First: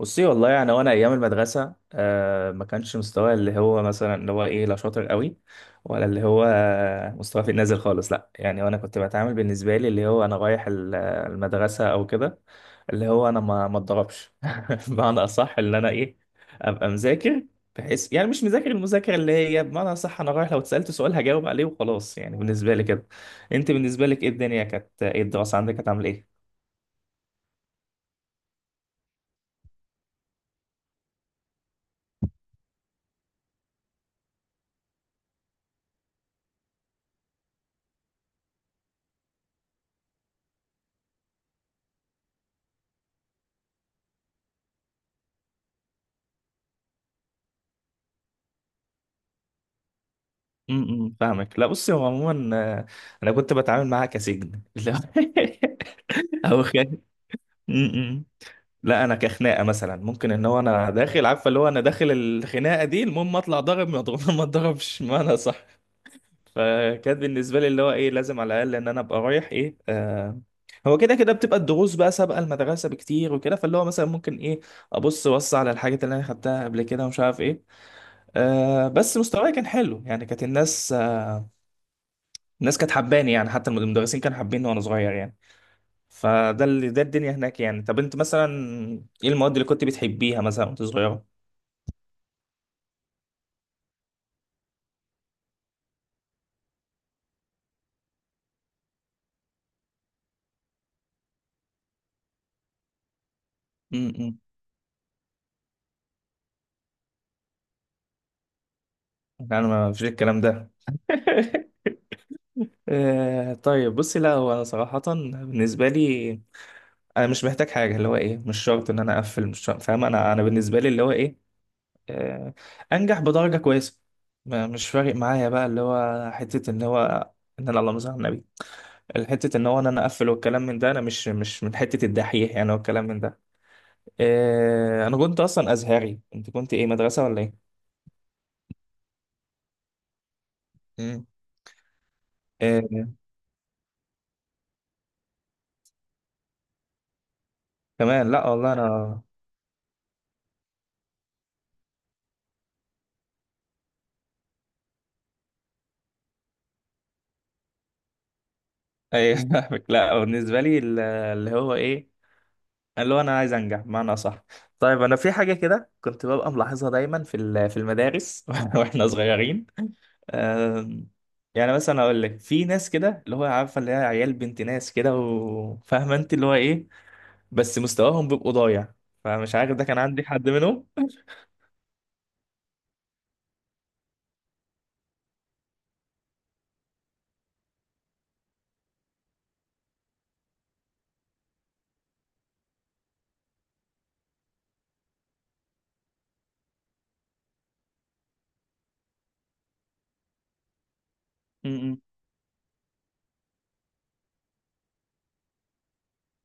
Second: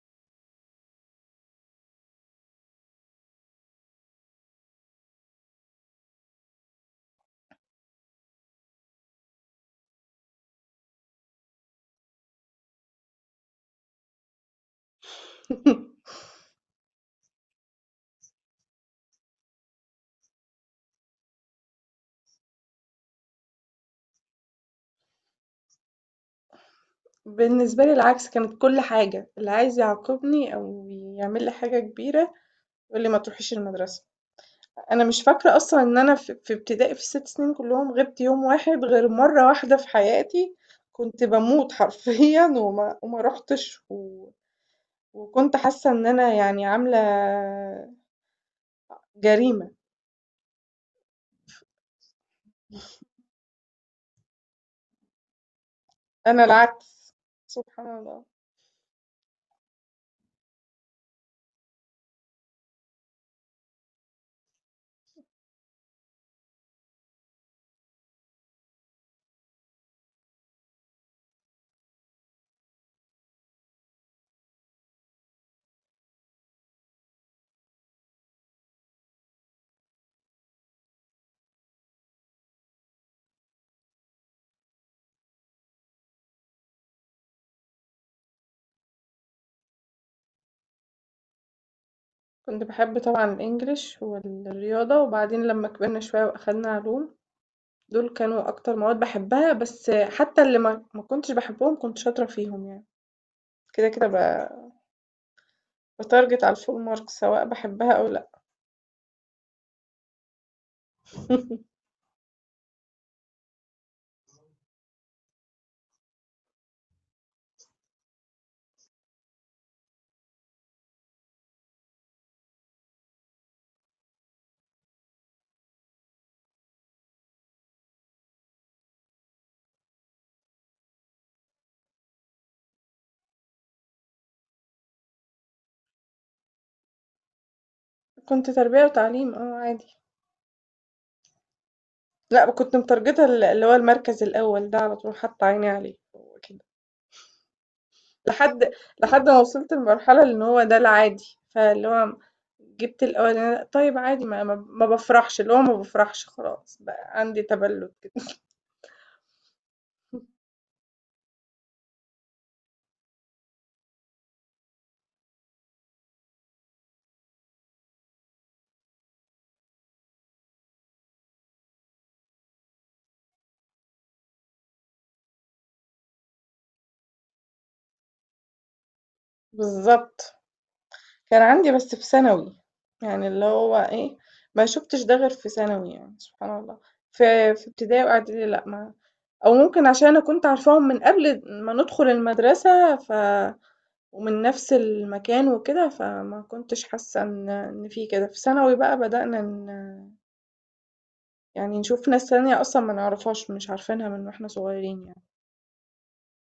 بصي والله يعني وانا ايام المدرسه ما كانش مستواي اللي هو مثلا اللي هو ايه، لا شاطر قوي ولا اللي هو، مستواي في النازل خالص. لا يعني وانا كنت بتعامل بالنسبه لي اللي هو انا رايح المدرسه او كده اللي هو انا ما اتضربش بمعنى اصح اللي انا ايه ابقى مذاكر، بحيث يعني مش مذاكر المذاكره، اللي هي بمعنى اصح انا رايح لو اتسالت سؤال هجاوب عليه وخلاص، يعني بالنسبه لي كده. انت بالنسبه لك ايه الدنيا كانت، ايه الدراسه عندك كانت عامله ايه؟ بالنسبة لي العكس، كانت كل حاجة، اللي عايز يعاقبني أو يعمل لي حاجة كبيرة يقول لي ما تروحيش المدرسة. أنا مش فاكرة أصلًا إن أنا في ابتدائي في ال6 سنين كلهم غِبت يوم واحد غير مرة واحدة في حياتي. كنت باموت حرفيًا وما رُحتش وكنت حاسة إن أنا يعني عاملة جريمة. فاهمك. لا بصي، هو عموما انا كنت بتعامل معاها كسجن لا أنا او العكس. سبحان الله. امم. لا انا كخناقه مثلا ممكن ان هو انا داخل، عارفه اللي هو انا داخل الخناقه دي المهم اطلع ضارب، ما اضرب ما اضربش ما انا صح. فكانت بالنسبه لي اللي هو ايه لازم على الاقل ان انا ابقى رايح، ايه آه هو كده كده بتبقى الدروس بقى سابقه المدرسه بكتير وكده، فاللي هو مثلا ممكن ايه ابص بص على الحاجات اللي انا خدتها قبل كده ومش عارف ايه. بس مستواي كان حلو، يعني كانت الناس، الناس كانت حباني، يعني حتى المدرسين كانوا حابيني وانا صغير يعني. فده اللي ده الدنيا هناك يعني. طب انت مثلا ايه المواد اللي كنت بتحبيها مثلا وانت صغيره؟ كنت باحب طبعًا الEnglish والرياضة، وبعدين لمّا كبرنا شوية وأخدنا علوم دول كانوا أكتر مواد باحبها. بس حتى اللي ما كنتش باحبهم كنت شاطرة فيهم يعني. كده، كده امم باتارجت على الfull marks سواء باحبها أو لأ. انا ما فيش الكلام ده طيب بصي، لا هو انا صراحه بالنسبه لي انا مش محتاج حاجه، اللي هو ايه مش شرط ان انا اقفل، مش شرط، فاهم؟ انا بالنسبه لي اللي هو ايه، آه، انجح بدرجه كويسه. مش فارق معايا بقى اللي هو حته اللي هو ان انا، اللهم صل على النبي، الحتة ان هو انا اقفل والكلام من ده، انا مش من حتة الدحيح يعني والكلام من ده. إيه انا كنت اصلا ازهري، انت كنت ايه مدرسة ولا ايه؟ كنت تربية وتعليم عادي. مم. لأ كنت إيه متارجته اللي هو المركز الأول ده على طول حاطة عيني عليه. هو كده. كمان، لا لحد والله انا لحد ما وصلت لمرحلة إن هو ده العادي، فاللي هو جبت الأولاني طيب عادي ما بافرحش، اللي هو ما بافرحش خلاص بقى عندي تبلد كده. ايه فاهمك. لا بالنسبة لي اللي هو ايه اللي هو انا عايز انجح بمعنى صح. طيب انا في حاجة كده كنت ببقى ملاحظها دايما في المدارس واحنا صغيرين. آم، يعني مثلا اقول لك في ناس كده اللي هو، عارفه اللي هي عيال بنت ناس كده وفاهمه انت اللي هو ايه، بس مستواهم بيبقوا ضايع. فمش عارف ده كان عندي بالضبط. حد منهم كان عندي بس في ثانوي. يعني اللي هو إيه، ما شُفتش ده غير في ثانوي يعني سبحان الله. في ابتدائي وإعدادي لأ ما أو ممكن عشان أنا كنت عارفاهم من قبل ما ندخل المدرسة ومن نفس المكان وكده، فما كنتش حاسة إن في كده. في ثانوي بقى بدأنا يعني م-م. نشوف ناس تانية أصلًا ما نعرفهاش، مش عارفينها من وإحنا صغيرين يعني.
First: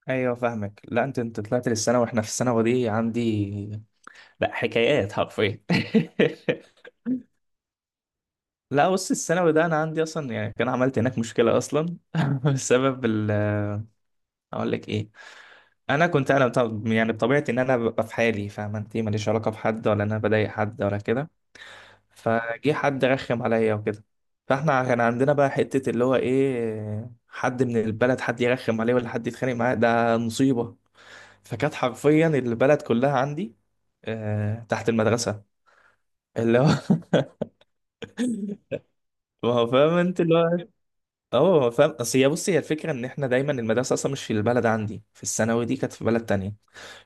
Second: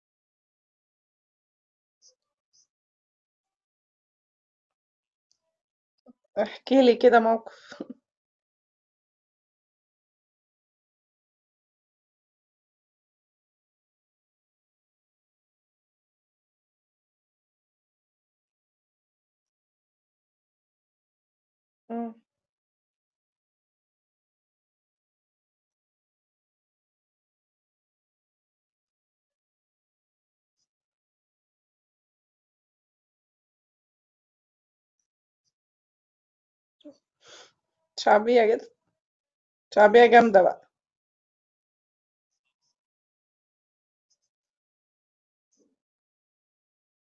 ايوه فاهمك. لا انت طلعت للسنه، واحنا في الثانوي دي عندي لا حكايات حرفيا احكِ لي كده موقف. لا بص الثانوي ده انا عندي اصلا يعني، كان عملت هناك مشكله اصلا بسبب اقول لك ايه. انا كنت انا يعني بطبيعتي ان انا ببقى في حالي، فاهم انت ماليش علاقه بحد ولا إن انا بضايق حد ولا كده، إمم. فجه حد رخم عليا وكده. فاحنا كان عندنا بقى حتة اللي هو ايه، حد من البلد حد يرخم عليه ولا حد يتخانق معاه ده مصيبة. فكانت حرفيا البلد كلها عندي تحت المدرسة اللي هو شعبية جدًا. ما هو فاهم شعبية انت اللي جامدة هو. بقى. اه ما هو فاهم، اصل هي بصي هي الفكرة ان احنا دايما المدرسة اصلا مش في البلد عندي، في الثانوي دي كانت في بلد تانية.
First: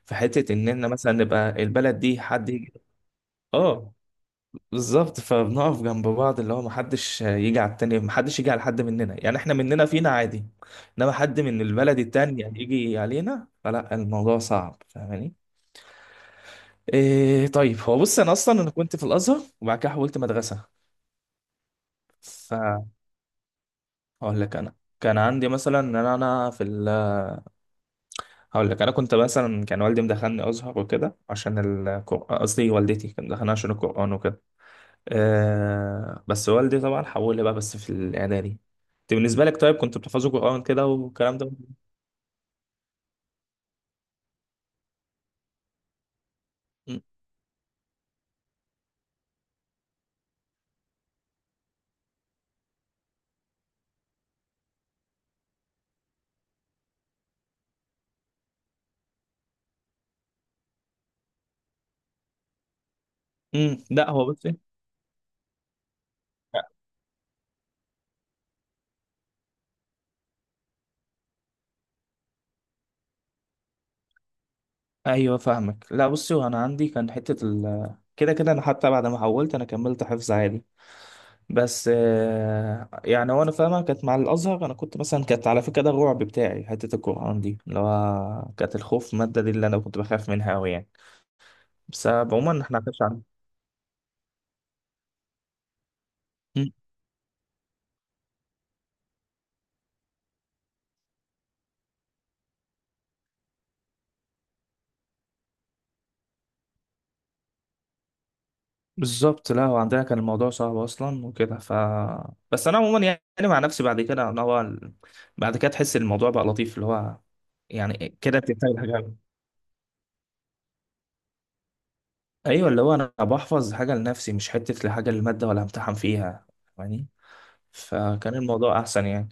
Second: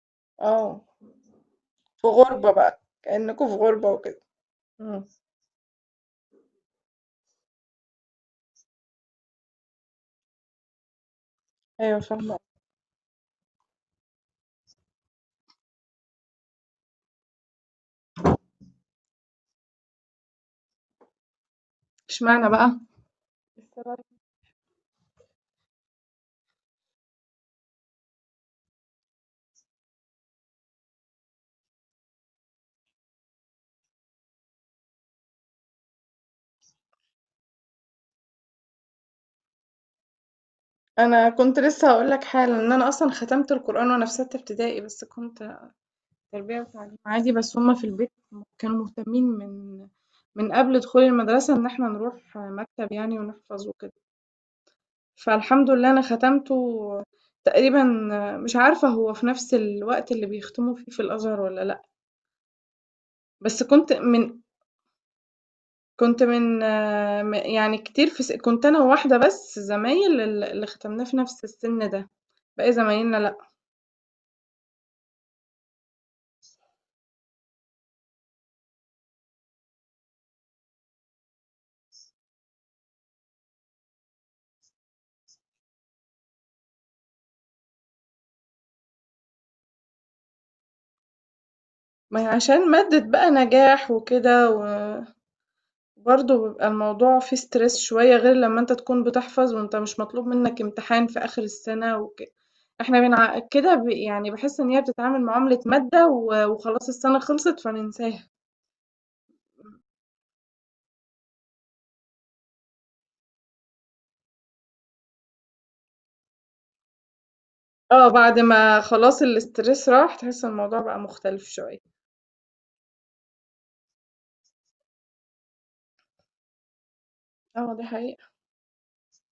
فحتة ان آه. احنا مثلا نبقى البلد في دي حد غُربة يجي. بقى، كأنكم في غُربة اه وكده. إمم. بالظبط، فبنقف جنب بعض اللي هو محدش يجي على التاني، محدش يجي على حد مننا يعني احنا مننا فينا عادي، انما حد من البلد أيوه فاهمة. التانية يجي علينا فلا الموضوع صعب، فاهماني؟ إيه طيب هو بص انا اصلا انا كنت في الازهر وبعد كده حولت مدرسة. اشمعنى بقى فهقول السبب؟ لك انا كان عندي مثلا ان انا أنا في ال هقول لك انا كنت مثلا كان والدي مدخلني ازهر وكده عشان القران، قصدي والدتي كانت مدخلني عشان القران وكده. بس والدي طبعا حول لي بقى بس في الاعدادي. انت بالنسبه لك طيب كنت بتحفظوا قران كده أنا والكلام ده؟ كنت لسه هاقول لك حالا إن أنا أصلا ختمت القرآن وأنا في ستة ابتدائي، بس كنت تربية وتعليم م- عادي، بس هما في البيت كانوا مهتمين من من قبل دخول المدرسة إن احنا نروح مكتب يعني ونحفظ وكده. فالحمد لله أنا ختمته تقريبا. مش عارفة هو في نفس الوقت اللي بيختموا فيه في الأزهر ولا لأ. بس م. كنت لا هو من بصي، كنت من آه، م يعني كتير، في كنت أنا وواحدة بس زمايل اللي ختمناه في نفس السن ده. باقي زمايلنا لأ. ايوه فاهمك. لا بصي وانا عندي كان حته كده كده انا حتى بعد ما حولت انا كملت حفظ عادي. بس يعني وانا فاهمه كانت مع الازهر، انا كنت مثلا كانت على فكره ده الرعب بتاعي حته القران دي، اللي هو كانت الخوف الماده دي اللي انا كنت بخاف منها قوي يعني. بس ما هي عموما عشان احنا ما مادة كانش عندنا. بقى نجاح وكده، و برضه بيبقى الموضوع فيه stress شوية، غير لمّا أنت تكون بتحفظ وأنت مش مطلوب منك امتحان في آخر السنة وك إحنا بنع كده ب يعني باحس إن هي بتتعامل معاملة مادة و وخلاص السنة خلصت فننساها. بالظبط، لا هو عندنا كان الموضوع صعب اصلا وكده. بس انا عموما يعني مع نفسي بعد كده انا هو بعد كده تحس الموضوع بقى لطيف، اللي هو آه، يعني بعد كده بتحتاج ما حاجه. خلاص الstress راح تحس الموضوع بقى مختلف شوية. ايوه اللي هو انا بحفظ حاجه لنفسي مش حته لحاجه للماده ولا امتحن فيها يعني. آه، دي حقيقة. فكان الموضوع احسن يعني.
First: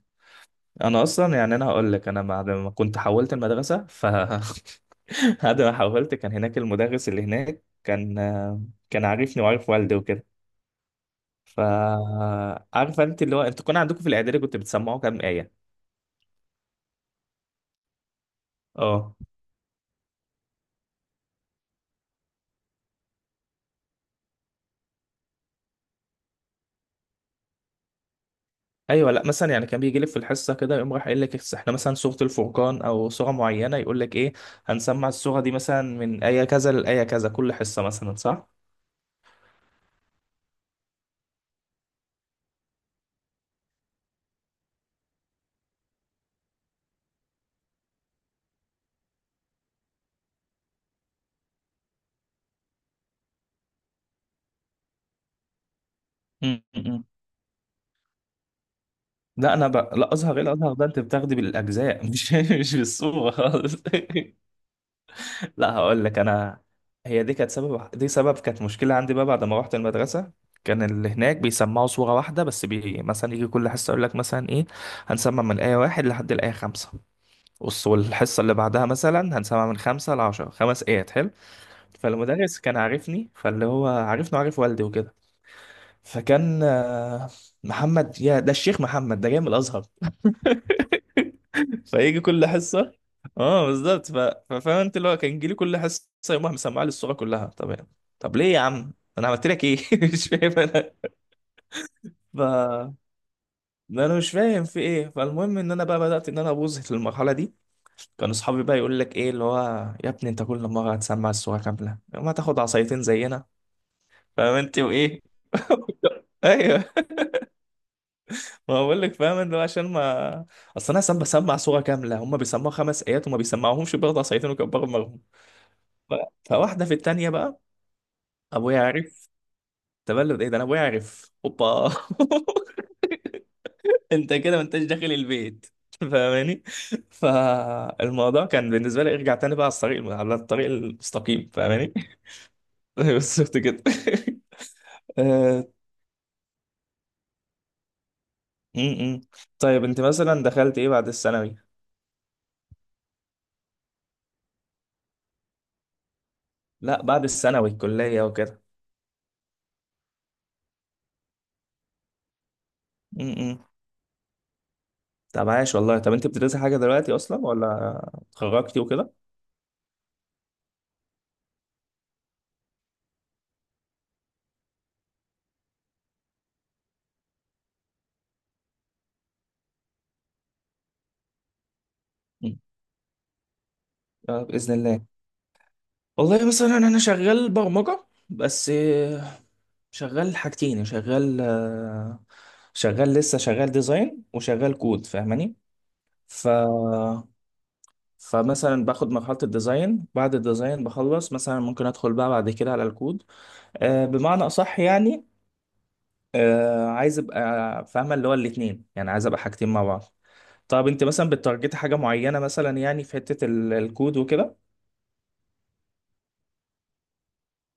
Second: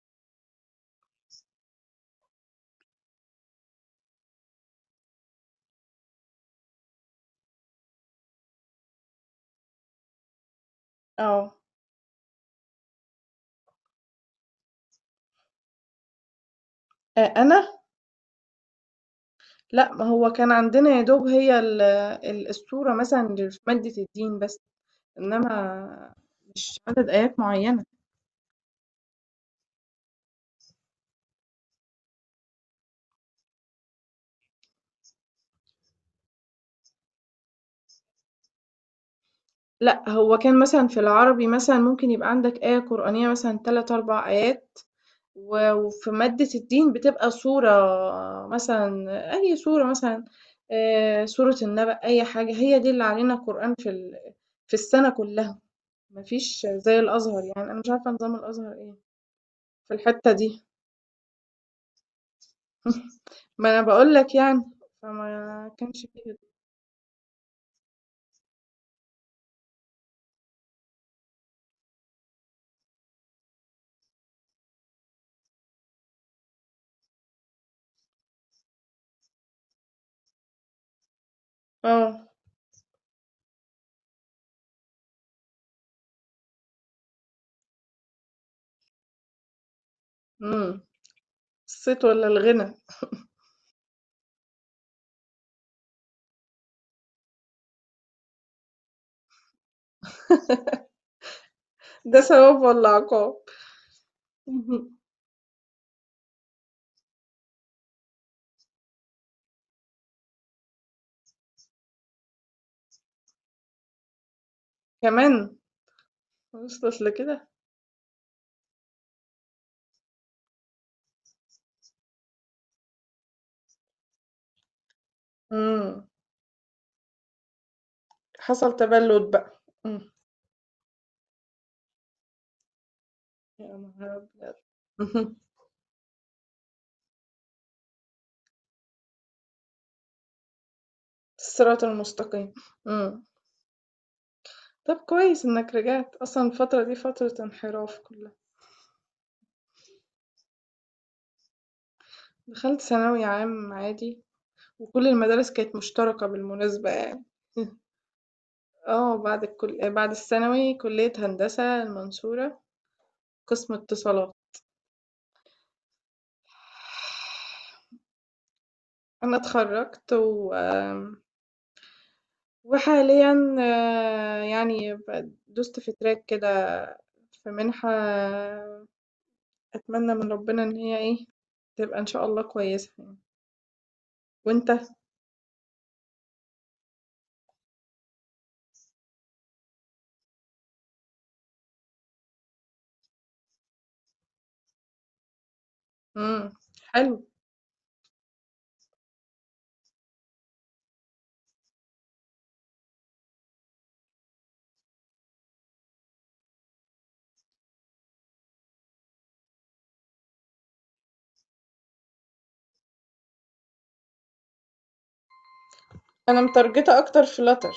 انا اصلا يعني انا هقول لك انا بعد ما كنت حولت المدرسه بعد ما حولت كان هناك المدرس اللي هناك كان، كان عارفني وعارف والدي وكده. آه. فعارفه انت اللي هو انتوا كان عندكم في الاعدادي كنت بتسمعوا كام ايه؟ أنا؟ اه لأ، ما هو كان عندنا يا دوب هي ال ال الصورة مثلًا اللي في مادة الدين بس، إنما مش عدد آيات معيّنة. ايوه. لا مثلا يعني كان بيجي لك في الحصه كده يقوم راح قايل لك احنا مثلا سوره الفرقان او سوره معينه، يقول لك ايه هنسمع السوره دي مثلا من ايه كذا لايه كذا كل حصه مثلا، صح؟ لأ، هو كان مثلًا في العربي مثلًا ممكن يبقى عندك آية قرآنية مثلًا 3، 4 آيات، وفي مادة الدين بتبقى صورة مثلًا، أي صورة مثلًا، سورة النبأ، أي حاجة، هي دي اللي علينا قرآن في في السنة كلها. ما م- فيش زي م-. الأزهر يعني. أنا مش عارفة نظام الأزهر إيه لا انا في لا الحتّة ازهر، ايه دي. الازهر ده انت بتاخدي بالاجزاء مش بالصوره ما خالص. أنا باقول لك يعني، فما لا كانش هقول لك في كده. انا، هي دي كانت سبب، دي سبب كانت مشكله عندي بقى بعد ما رحت المدرسه. كان اللي هناك بيسمعوا صوره واحده بس، مثلا يجي كل حصه يقول لك مثلا ايه هنسمع من آية 1 لحد الآية 5، والحصه اللي بعدها مثلا هنسمع من 5 لعشرة 5 آيات، حلو. آه. فالمدرس كان عارفني فاللي هو عارفني وعارف والدي وكده، فكان محمد يا ده الشيخ محمد ده جاي من الازهر. إمم. الصيت فيجي والّا كل الغنى. حصه، اه بالظبط، ففاهم انت اللي هو كان يجي لي كل حصه يقوم راح مسمع لي الصوره كلها، طب يعني. طب ليه يا عم، انا عملت لك ايه مش فاهم انا. ده ف... ثواب والّا عقاب؟ انا مش فاهم اهم. في ايه. فالمهم ان انا بقى بدات ان انا ابوظ في المرحله دي. كان اصحابي بقى يقول لك ايه اللي هو يا ابني انت كل مره هتسمع الصوره كامله، ما تاخد عصايتين زينا، فاهم انت وايه كمان! ايوه، وصلت لكده؟ ما بقول لك، فاهم اللي هو عشان ما، اصل انا سام بسمع صوره كامله هم بيسمعوا خمس ايات وما بيسمعوهمش، برضه عصايتين وكبروا. إمم. ف- فواحدة في التانية بقى حصل ابويا عرف، تبلّد بقى. إمم. تبلد ايه ده، انا ابويا عرف، اوبا يا نهار انت أبيض! كده ما انتش داخل اهم. البيت فاهماني؟ فالموضوع كان بالنسبة لي ارجع تاني بقى على الطريق، على الطريق المستقيم الصراط فاهماني. المستقيم. إمم. بس شفت كده طب كويس آه، إنك رجعت، أصلًا الفترة دي فترة انحراف كلّها. م- م. طيب انت مثلا دخلت ايه بعد الثانوي؟ دخلت ثانوي عام عادي، وكل المدارس كانت مشتركة بالمناسبة لا يعني. بعد الثانوي الكلية وكده. آه، بعد الثانوي كلية هندسة المنصورة م- م. قسم اتصالات. طب عايش والله. طب انت بتدرسي حاجة دلوقتي اصلا ولا اتخرجتي وكده؟ أنا اتخرّجت وحاليًا آه، يعني دُست في track كده في مِنحة. أتمنى من ربنا إن هي إيه، تبقى إن شاء الله م. كويسة يعني. بإذن وأنت؟ الله. والله مثلا انا شغال برمجة بس، شغال حاجتين، شغال شغال لسه، شغال ديزاين وشغال كود فاهماني. ف إمم. حلو. فمثلا باخد مرحلة الديزاين، بعد الديزاين بخلص مثلا ممكن ادخل بقى بعد كده على الكود. بمعنى اصح يعني عايز ابقى فاهمة اللي هو الاتنين، يعني عايز ابقى حاجتين مع بعض. طب انت مثلا بتارجتي حاجة معينة مثلا يعني في حتة الكود وكده؟ أنا متارجتة أكتر flutter.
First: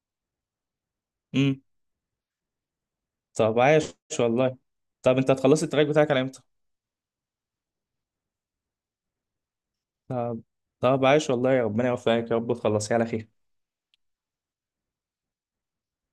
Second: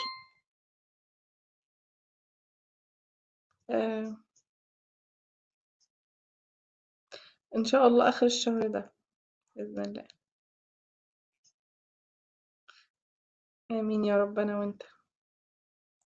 طب عايش آآ، والله. طب انت هتخلصي التراك بتاعك على امتى؟ إن شاء الله آخر الشهر ده بإذن الله. طب، طب عايش والله، يا ربنا يوفقك يا رب تخلصيه على خير. آمين يا رب أنا وأنت.